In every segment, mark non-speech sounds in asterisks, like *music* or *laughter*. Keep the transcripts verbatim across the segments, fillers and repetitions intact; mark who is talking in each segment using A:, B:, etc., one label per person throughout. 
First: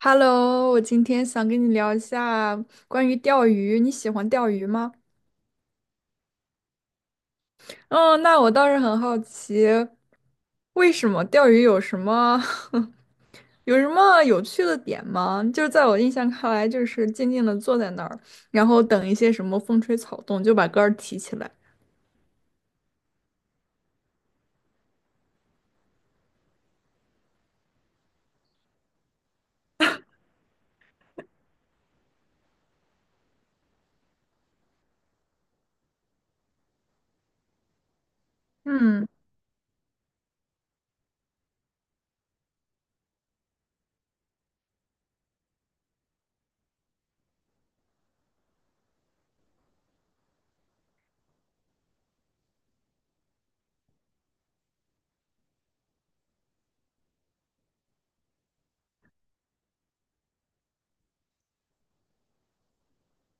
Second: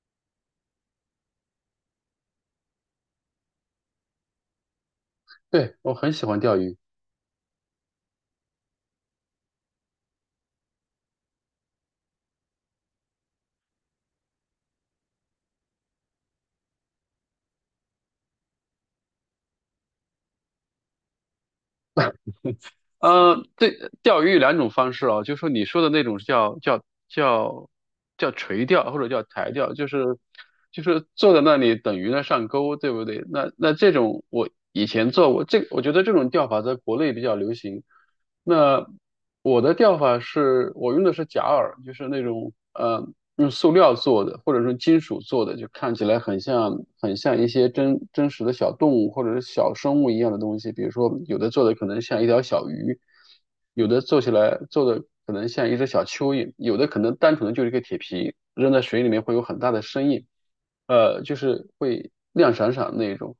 A: Hello，我今天想跟你聊一下关于钓鱼，你喜欢钓鱼吗？
B: 对，我很喜欢钓鱼。
A: 嗯，那我倒是很好奇，为什么钓鱼有什么 *laughs* 有什么有趣的点吗？就是在我印象看来，就是静静的坐在那儿，然后等一些什么风吹草动，就把竿儿提起来。
B: *laughs* 呃，对，钓鱼有两种方式啊，就是说你说的那种是叫叫叫叫垂钓或者叫台钓，就是就是坐在那里等鱼呢上钩，对不对？那那这种我以前做过，这我觉得这种钓法在国内比较流行。那
A: 嗯，
B: 我的钓法是我用的是假饵，就是那种嗯。呃用塑料做的，或者说金属做的，就看起来很像很像一些真真实的小动物或者是小生物一样的东西。比如说，有的做的可能像一条小鱼，有的做起来做的可能像一只小蚯蚓，有的可能单纯的就是一个铁皮，扔在水里面会有很大的声音，呃，就是会亮闪闪的那种。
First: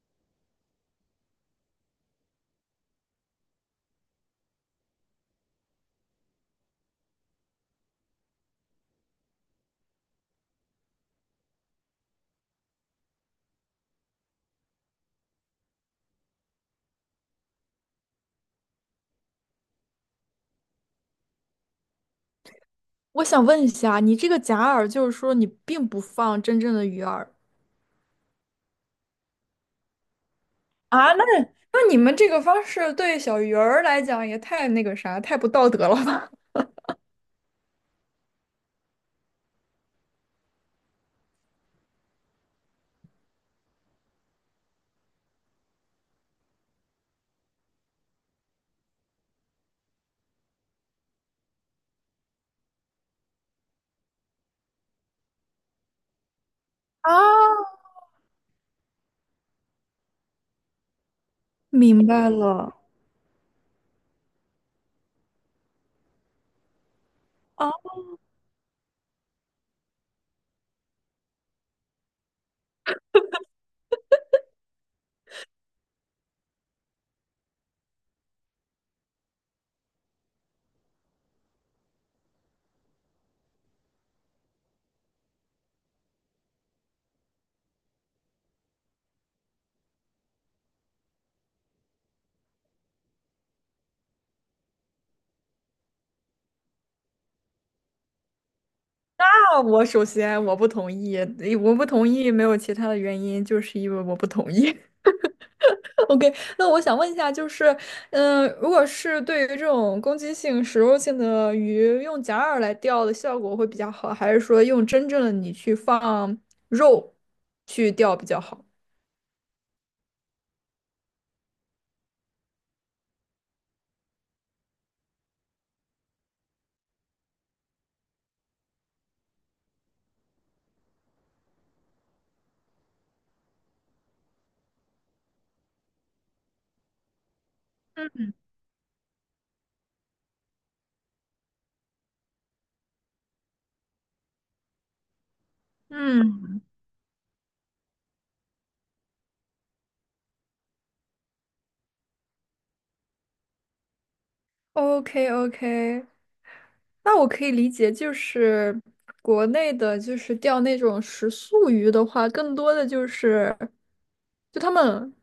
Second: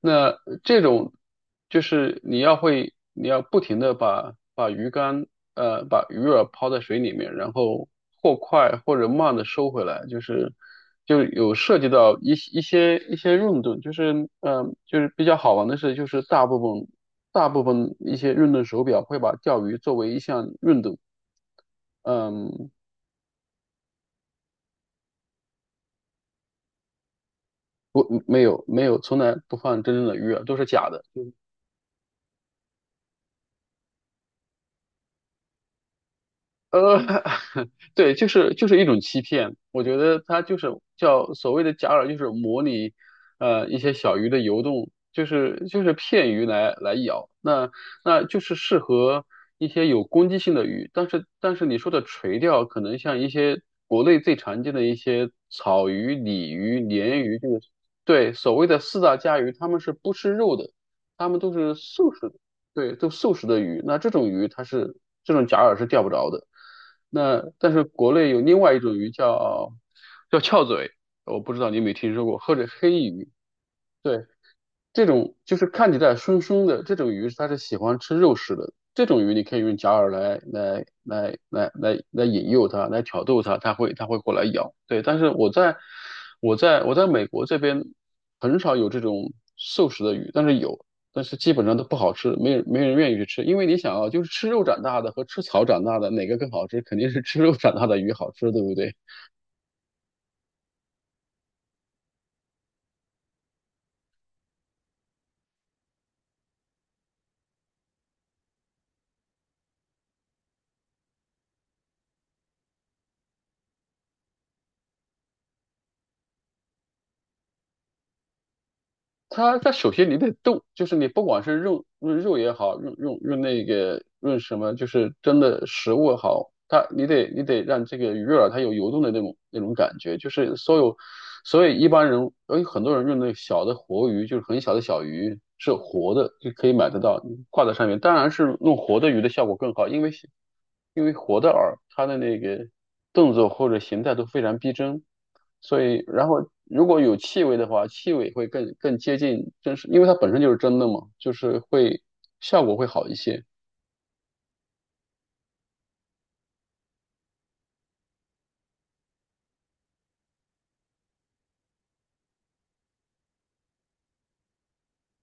B: 那这种就是你要会，你要不停的把把鱼竿，呃，把鱼饵抛在水里面，然后或快或者慢的收回来，就是就有涉及到一些一些一些运动，就是嗯就是比较好玩的是，就是大部分大部分一些运动手表会把钓鱼作为一项运动，嗯，
A: 我想问一下，你这个假饵就是说你并不放真正的鱼饵
B: 不，没有没有，从来不放真正的鱼饵，都是假的。
A: 啊？那那你们这个方式对小鱼儿来讲也太那个啥，太不道德了吧？
B: 呃，*laughs* 对，就是就是一种欺骗。我觉得它就是叫所谓的假饵，就是模拟呃一些小鱼的游动，就是就是骗鱼来来咬。那那就是适合一些有攻击性的鱼，但是但是你说的垂钓，可能像一些国内最常见的一些草鱼、鲤鱼、
A: 啊，
B: 鲢鱼，就是对所谓的四大家鱼，它们是不吃肉的，它们都是
A: 明
B: 素食
A: 白
B: 的。
A: 了。
B: 对，都素食的鱼，那这种鱼它是这种假饵是钓不着的。那
A: 啊，
B: 但是国内有另外一种鱼叫叫翘嘴，我不知道你有没有听说过，或者黑鱼。对。这种就是看起来凶凶的这种鱼，它是喜欢吃肉食的。这种鱼你可以用假饵来来来来来来引诱它，来挑逗它，它会它会过来咬。对，但是我在我在我在美国这边很少有这种素食的鱼，但是有，但是基本上都不好吃，没人没人愿意去吃。因为你想啊，就是吃肉长大的和吃草长大的，哪个更好吃？肯定是吃肉长大的鱼好吃，对不对？
A: 我首先我不同意，诶我不同意没有其他的原因，就是因为我不同意。*laughs* OK，那我想问一下，就是，嗯、如果是对于这种攻击性、食肉性的鱼，用假饵来钓的效果会比较好，还是说用真正的你去放肉去钓比较好？
B: 它它首先你得动，就是你不管是用用肉也好，用用用那个用什么，就是真的食物也好，它你得你得让这个鱼饵它有游动的那种那种感觉，就是所有所以一般人，哎，很多人用那个小的活鱼，就是很小的小鱼，是活的，就可以买得到，挂在上面。当然
A: 嗯
B: 是用活的鱼的效果更好，因为因为活的饵，它的那个动作或者形态都非常逼真，所以然后
A: 嗯
B: 如果有气味的话，气味会更更接近真实，因为它本身就是真的嘛，就是会效果会好一些。
A: o k o k 那我可以理解，就是国内的，就是钓那种食素鱼的话，更多的就是，就他们，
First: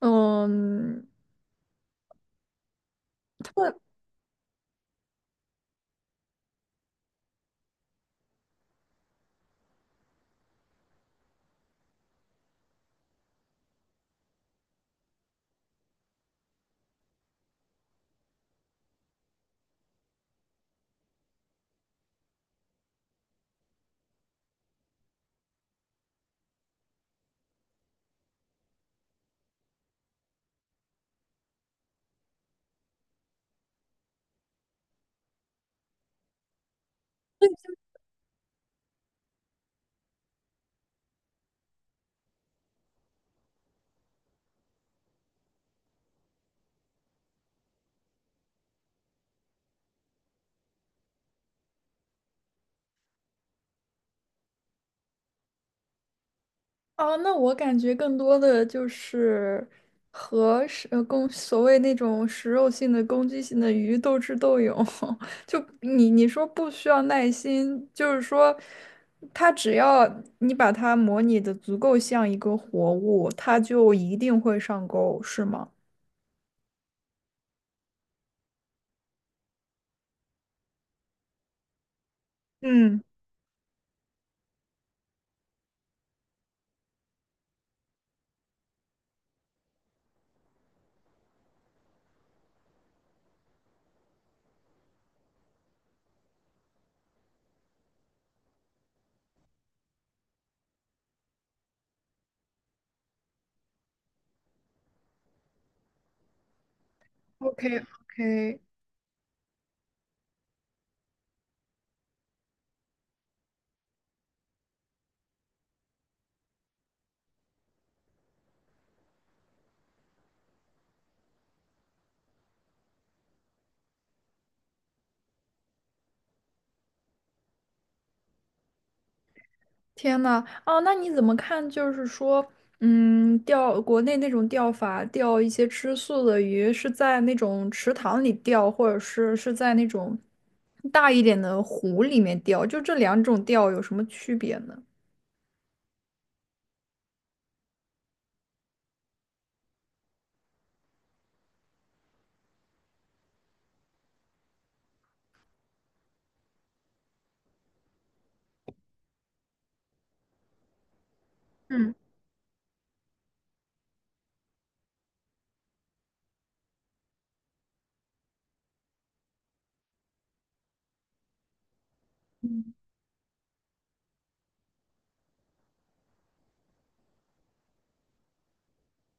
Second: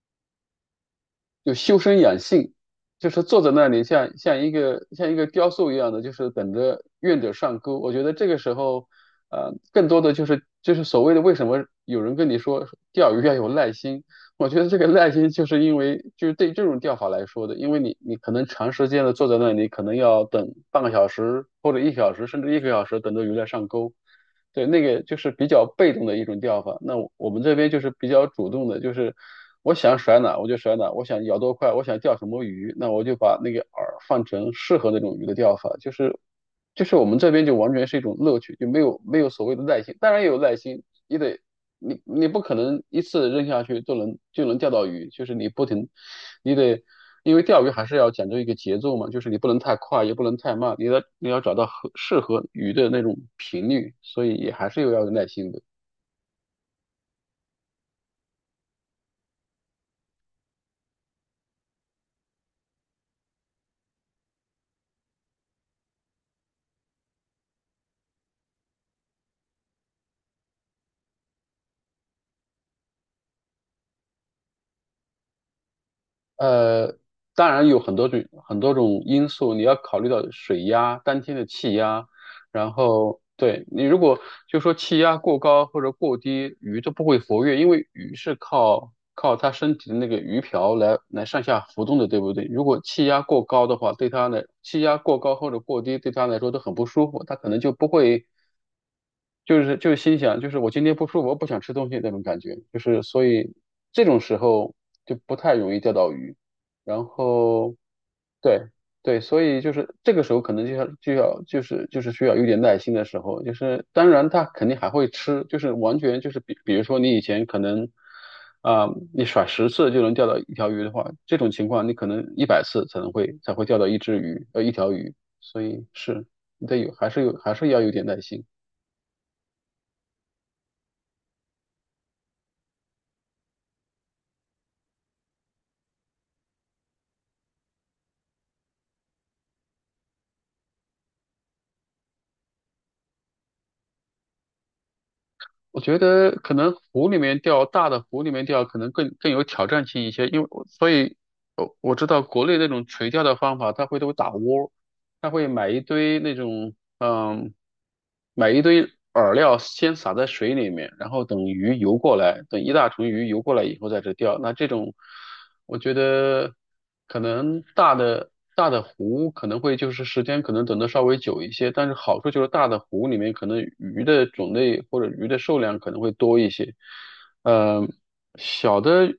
A: 嗯，
B: 就修身养性，就是坐在那里像像一个像一个雕塑一样的，就是等着愿者上钩。我觉得这个时候，呃，更多的就是就是所谓的为什么有人跟你说钓鱼要有耐心，我觉得这个耐心就是因为就是对这种钓法来说的，因为你你可能长时间的坐在那里，可能要等半个小时或者一小时，甚至一个小时等着鱼来上钩。对，那个就是比较被动的一种钓法。那我我们这边就是比较主动的，就是我想甩哪我就甩哪，我想咬多快，我想钓什么鱼，那我就把那个饵放成适合那种鱼的钓法。就是就是我们这边就完全是一种乐趣，就没有没有所谓的耐心，当然也有耐心，也得你你不可能一次扔下去就能就能钓到鱼，就是你不停，你得因为钓鱼还是要讲究一个节奏嘛，就是你不能太快，也不能太慢，你要你要找到合适合鱼的那种频率，所以也还是有要有耐心的。
A: 哦，那我感觉更多的就是和食呃攻所谓那种食肉性的攻击性的鱼斗智斗勇，*laughs* 就你你说不需要耐心，就是说，它只要你把它模拟的足够像一个活物，它就一定会上钩，是吗？
B: 呃，当然有很多种很多种因素，你要考虑到水压、当天的气压，然
A: 嗯。
B: 后对你如果就说气压过高或者过低，鱼都不会活跃，因为鱼是靠靠它身体的那个鱼鳔来来上下浮动的，对不对？如果气压过高的话，对它来气压过高或者过低，对它来说都很不舒服，它可能就不会。就是就是心想，就是我今天不舒服，我不想吃东西那种感觉，就是所以这种时候就不太容易钓到鱼。然
A: OK
B: 后
A: OK，
B: 对对，所以就是这个时候可能就要就要就是就是需要有点耐心的时候，就是当然他肯定还会吃，就是完全就是比比如说你以前可能啊、你甩十次就能钓到一条鱼的话，这种情况你可能一百次才能会才会钓到一只鱼呃一条鱼，所以是你得有还是有还是要有点耐心。
A: 天呐，哦，那你怎么看？就是说，嗯，钓国内那种钓法，钓一些吃素的鱼，是在那种池塘里钓，或者是是在那种大一点的湖里面钓，就这两种钓有什么区别呢？
B: 我觉得可能湖里面钓，大的湖里面钓可能更更有挑战性一些，因为我所以，我我知道国内那种垂钓的方法，它会都打窝，它会买一堆那种嗯，买一堆饵料，先撒在水里面，然后等鱼
A: 嗯。
B: 游过来，等一大群鱼游过来以后在这钓。那这种，我觉得可能大的大的湖可能会就是时间可能等的稍微久一些，但是好处就是大的湖里面可能鱼的种类或者鱼的数量可能会多一些。呃，小的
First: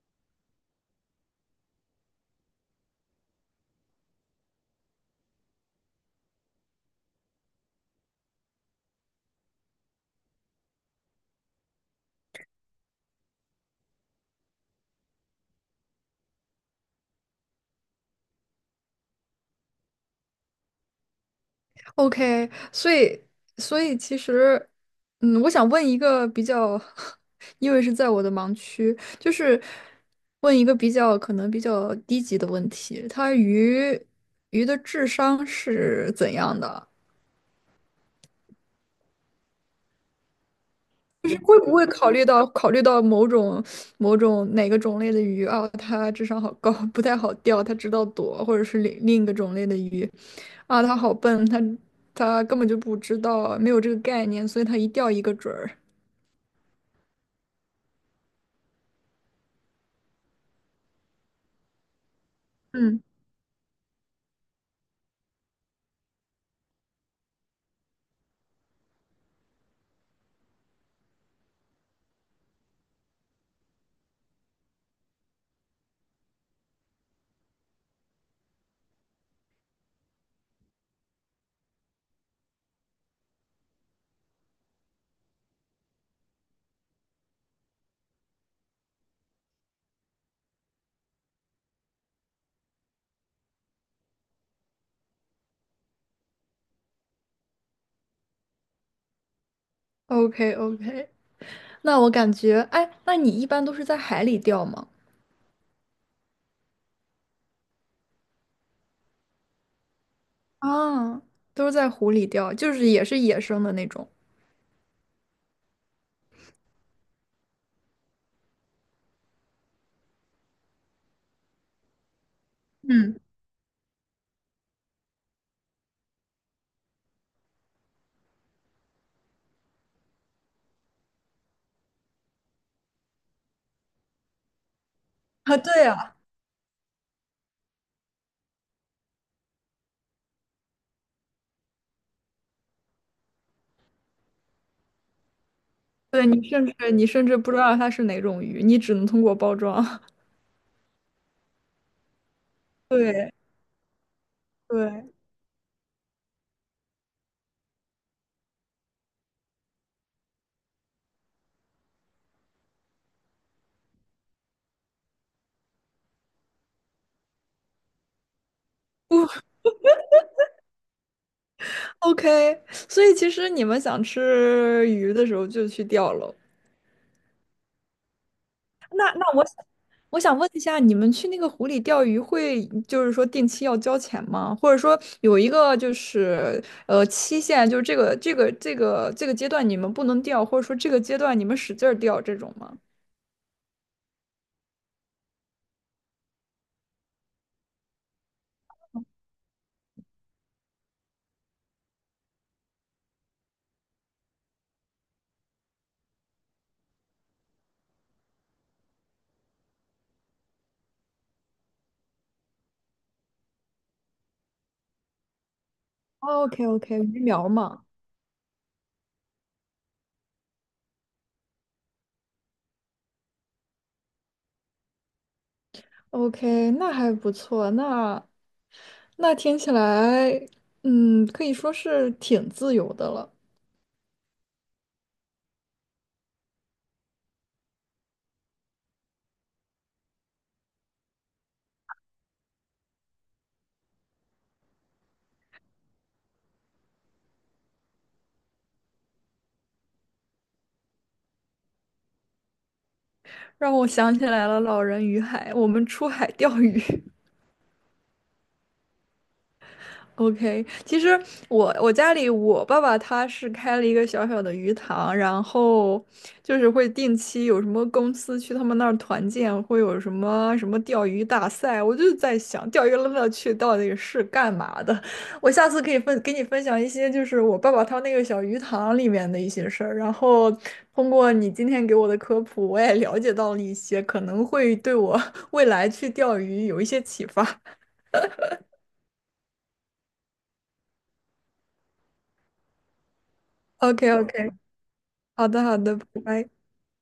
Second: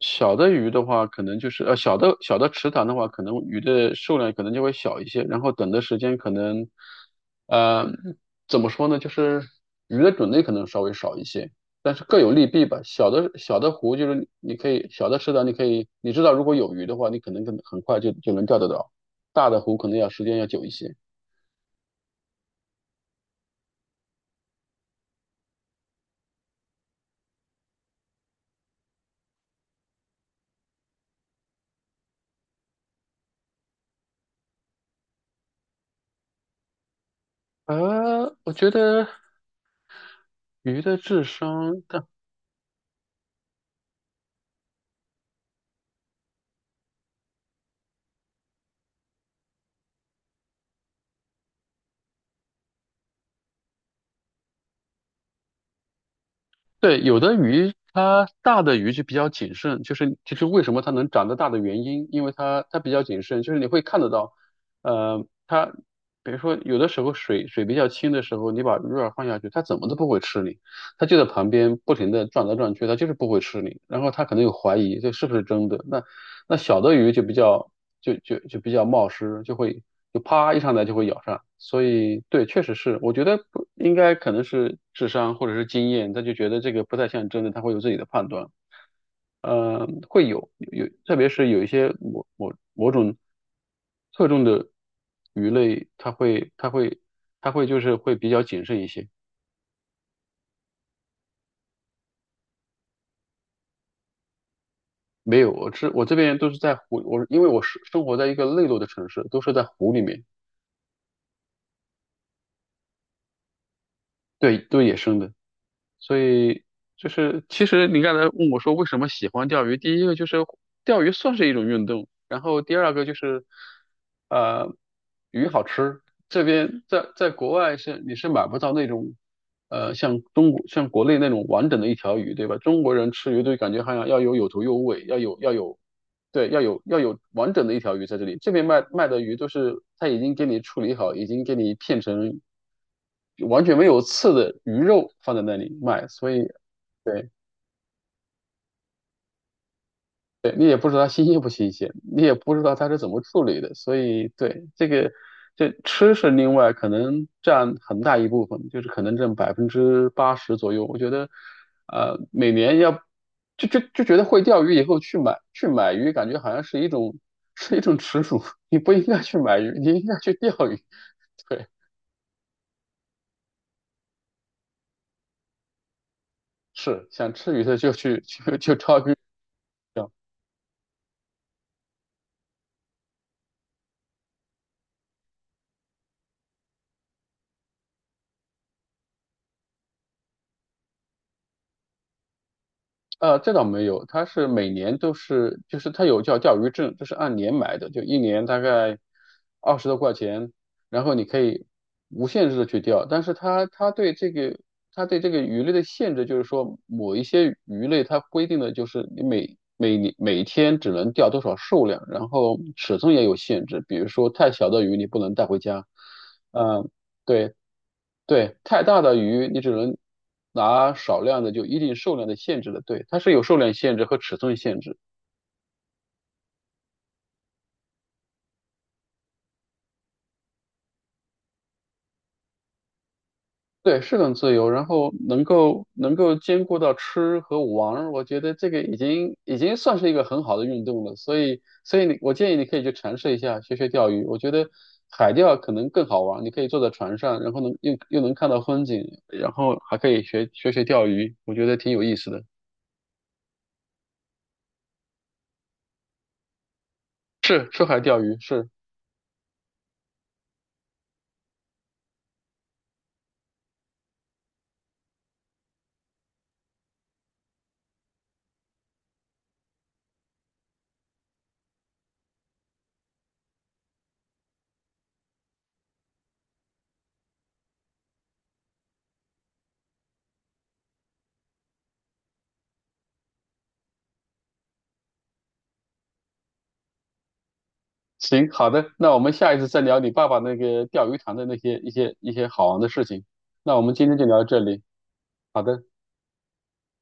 B: 小的鱼的话，可能就是呃小的小的池塘的话，可能鱼的数量可能就会小一些，然后等的时间可能，呃，怎么说呢，就是鱼的种类可能稍微少一些，但是各有利弊吧。小的小的湖就是你可以小的池塘，你可以你知道如果有鱼的话，你可能很很快就就能钓得到，大的湖可能要时间要久一些。
A: OK，所以所以其实，嗯，我想问一个比较，*laughs* 因为是在我的盲区，就是问一个比较可能比较低级的问题，它鱼鱼的智商是怎样的？
B: 呃，我觉得鱼的智
A: 就是会不
B: 商。
A: 会考虑到考虑到某种某种哪个种类的鱼啊，它智商好高，*laughs* 不太好钓，它知道躲，或者是另另一个种类的鱼，啊，它好笨，它它根本就不知道，没有这个概念，所以它一钓一个准儿。
B: 对，有的鱼它大的鱼就比较谨慎，就是就是为什么它能长得大的原因，因为它它比较
A: 嗯
B: 谨慎，就是你会看得到，呃，它比如说有的时候水水比较清的时候，你把鱼饵放下去，它怎么都不会吃你，它就在旁边不停的转来转去，它就是不会吃你，然后它可能有怀疑这是不是真的，那那小的鱼就比较就就就比较冒失，就会就啪一上来就会咬上。所以对，确实是，我觉得不应该可能是智商或者是经验，他就觉得这个不太像真的，他会有自己的判断。呃，会有有，特别是有一些某某某种特重的鱼类，它会它会它会就是会比较谨慎一些。
A: ，OK OK，那我感觉，哎，那你一般都是在海里钓吗？
B: 没有，我这我这边都是在湖，我因为我是生活在一个内陆的城市，都是在湖里面，
A: 啊，都是在湖里钓，就是也是野生的那种。
B: 对，都是野生的。所以就是其实你刚才问我说为什么喜欢钓鱼，第一个就是钓鱼算是一种运动，然后第二个就
A: 嗯，
B: 是呃鱼好吃，这边在在国外是你是买不到那种呃像中国像国内那种完整的一条鱼，对吧？中国人吃鱼都感觉好像要有有头有尾，要有要
A: 啊，
B: 有。
A: 对呀，
B: 对，要有要有完整的一条鱼在这里。这边卖卖的鱼都是他已经给你处理好，已经给你片成完全没有刺的鱼肉放在那里卖，
A: 对，
B: 所以。
A: 你甚至你甚
B: 对。
A: 至不知道它是哪种鱼，你只能通过包装。*laughs*
B: 对，你也不知道它新鲜不新鲜，你也不知道它是怎么
A: 对
B: 处理的，所以对这
A: 对。
B: 个，这吃是另外可能占很大一部分，就是可能占百分之八十左右。我觉得，呃，每年要就就就觉得会钓鱼以后去买去买鱼，感觉好像是一种是一种耻辱，*laughs* 你不应该去买鱼，你应该去钓鱼。*laughs* 对，
A: OK，所以其实你们想吃鱼的时候就去钓喽。
B: 是想吃鱼的就去去就钓
A: 那
B: 鱼。
A: 那我我想问一下，你们去那个湖里钓鱼会，就是说定期要交钱吗？或者说有一个就是呃期限，就是这个这个这个这个阶段你们不能钓，或者说这个阶段你们使劲儿钓这种吗
B: 呃，这倒没有，它是每年都是，就是它有叫钓鱼证，就是按年买的，就一年大概二十多块钱，然后你可以无限制的去钓，但是它它对这个它对这个鱼类的限制就是说，某一些鱼类它规定的就是你每每年每天只能钓多少数量，然后尺寸也有限制，比如说太小的鱼你不能带回家，
A: ？OK
B: 嗯、
A: OK，鱼苗嘛
B: 对，太大的鱼你只能拿少量的，就一定数量的限制的。对，它是有数量限制和尺寸限制。
A: ，OK，那还不错，那那听起来，嗯，可以说是挺自由的了。
B: 对，是很自由，然后能够能够兼顾到吃和玩我觉得这个已经已经算是一个很好的运动了。所以，所以你我建议你可以去尝试一下，学学钓鱼。我觉得海钓可能更好玩你可以坐在船上，然后能又又能看到风景，然后还可以学学学钓鱼，我觉得挺有意思的。
A: 让我想起来了老人与海，我们出海钓鱼。
B: 是，出海钓鱼是。
A: OK，其实我我家里我爸爸他是开了一个小小的鱼塘，然后就是会定期有什么公司去他们那儿团建，会有什么什么钓鱼大赛。我就在想，钓鱼的乐趣到底是干嘛的？我下次可以分给你分享一些，就是我爸爸他那个小鱼塘里面的一些事儿。然后通过你今天给我的科普，我也了解到了一些，可能会对我 *laughs* 未来去钓鱼有一些启发。
B: 行，好的，那我们下一次再聊你爸爸那个钓鱼塘的那些一些一些好玩的事情。那我们
A: OK
B: 今天就聊到
A: OK，
B: 这里，
A: 好
B: 好
A: 的好
B: 的。
A: 的，拜拜。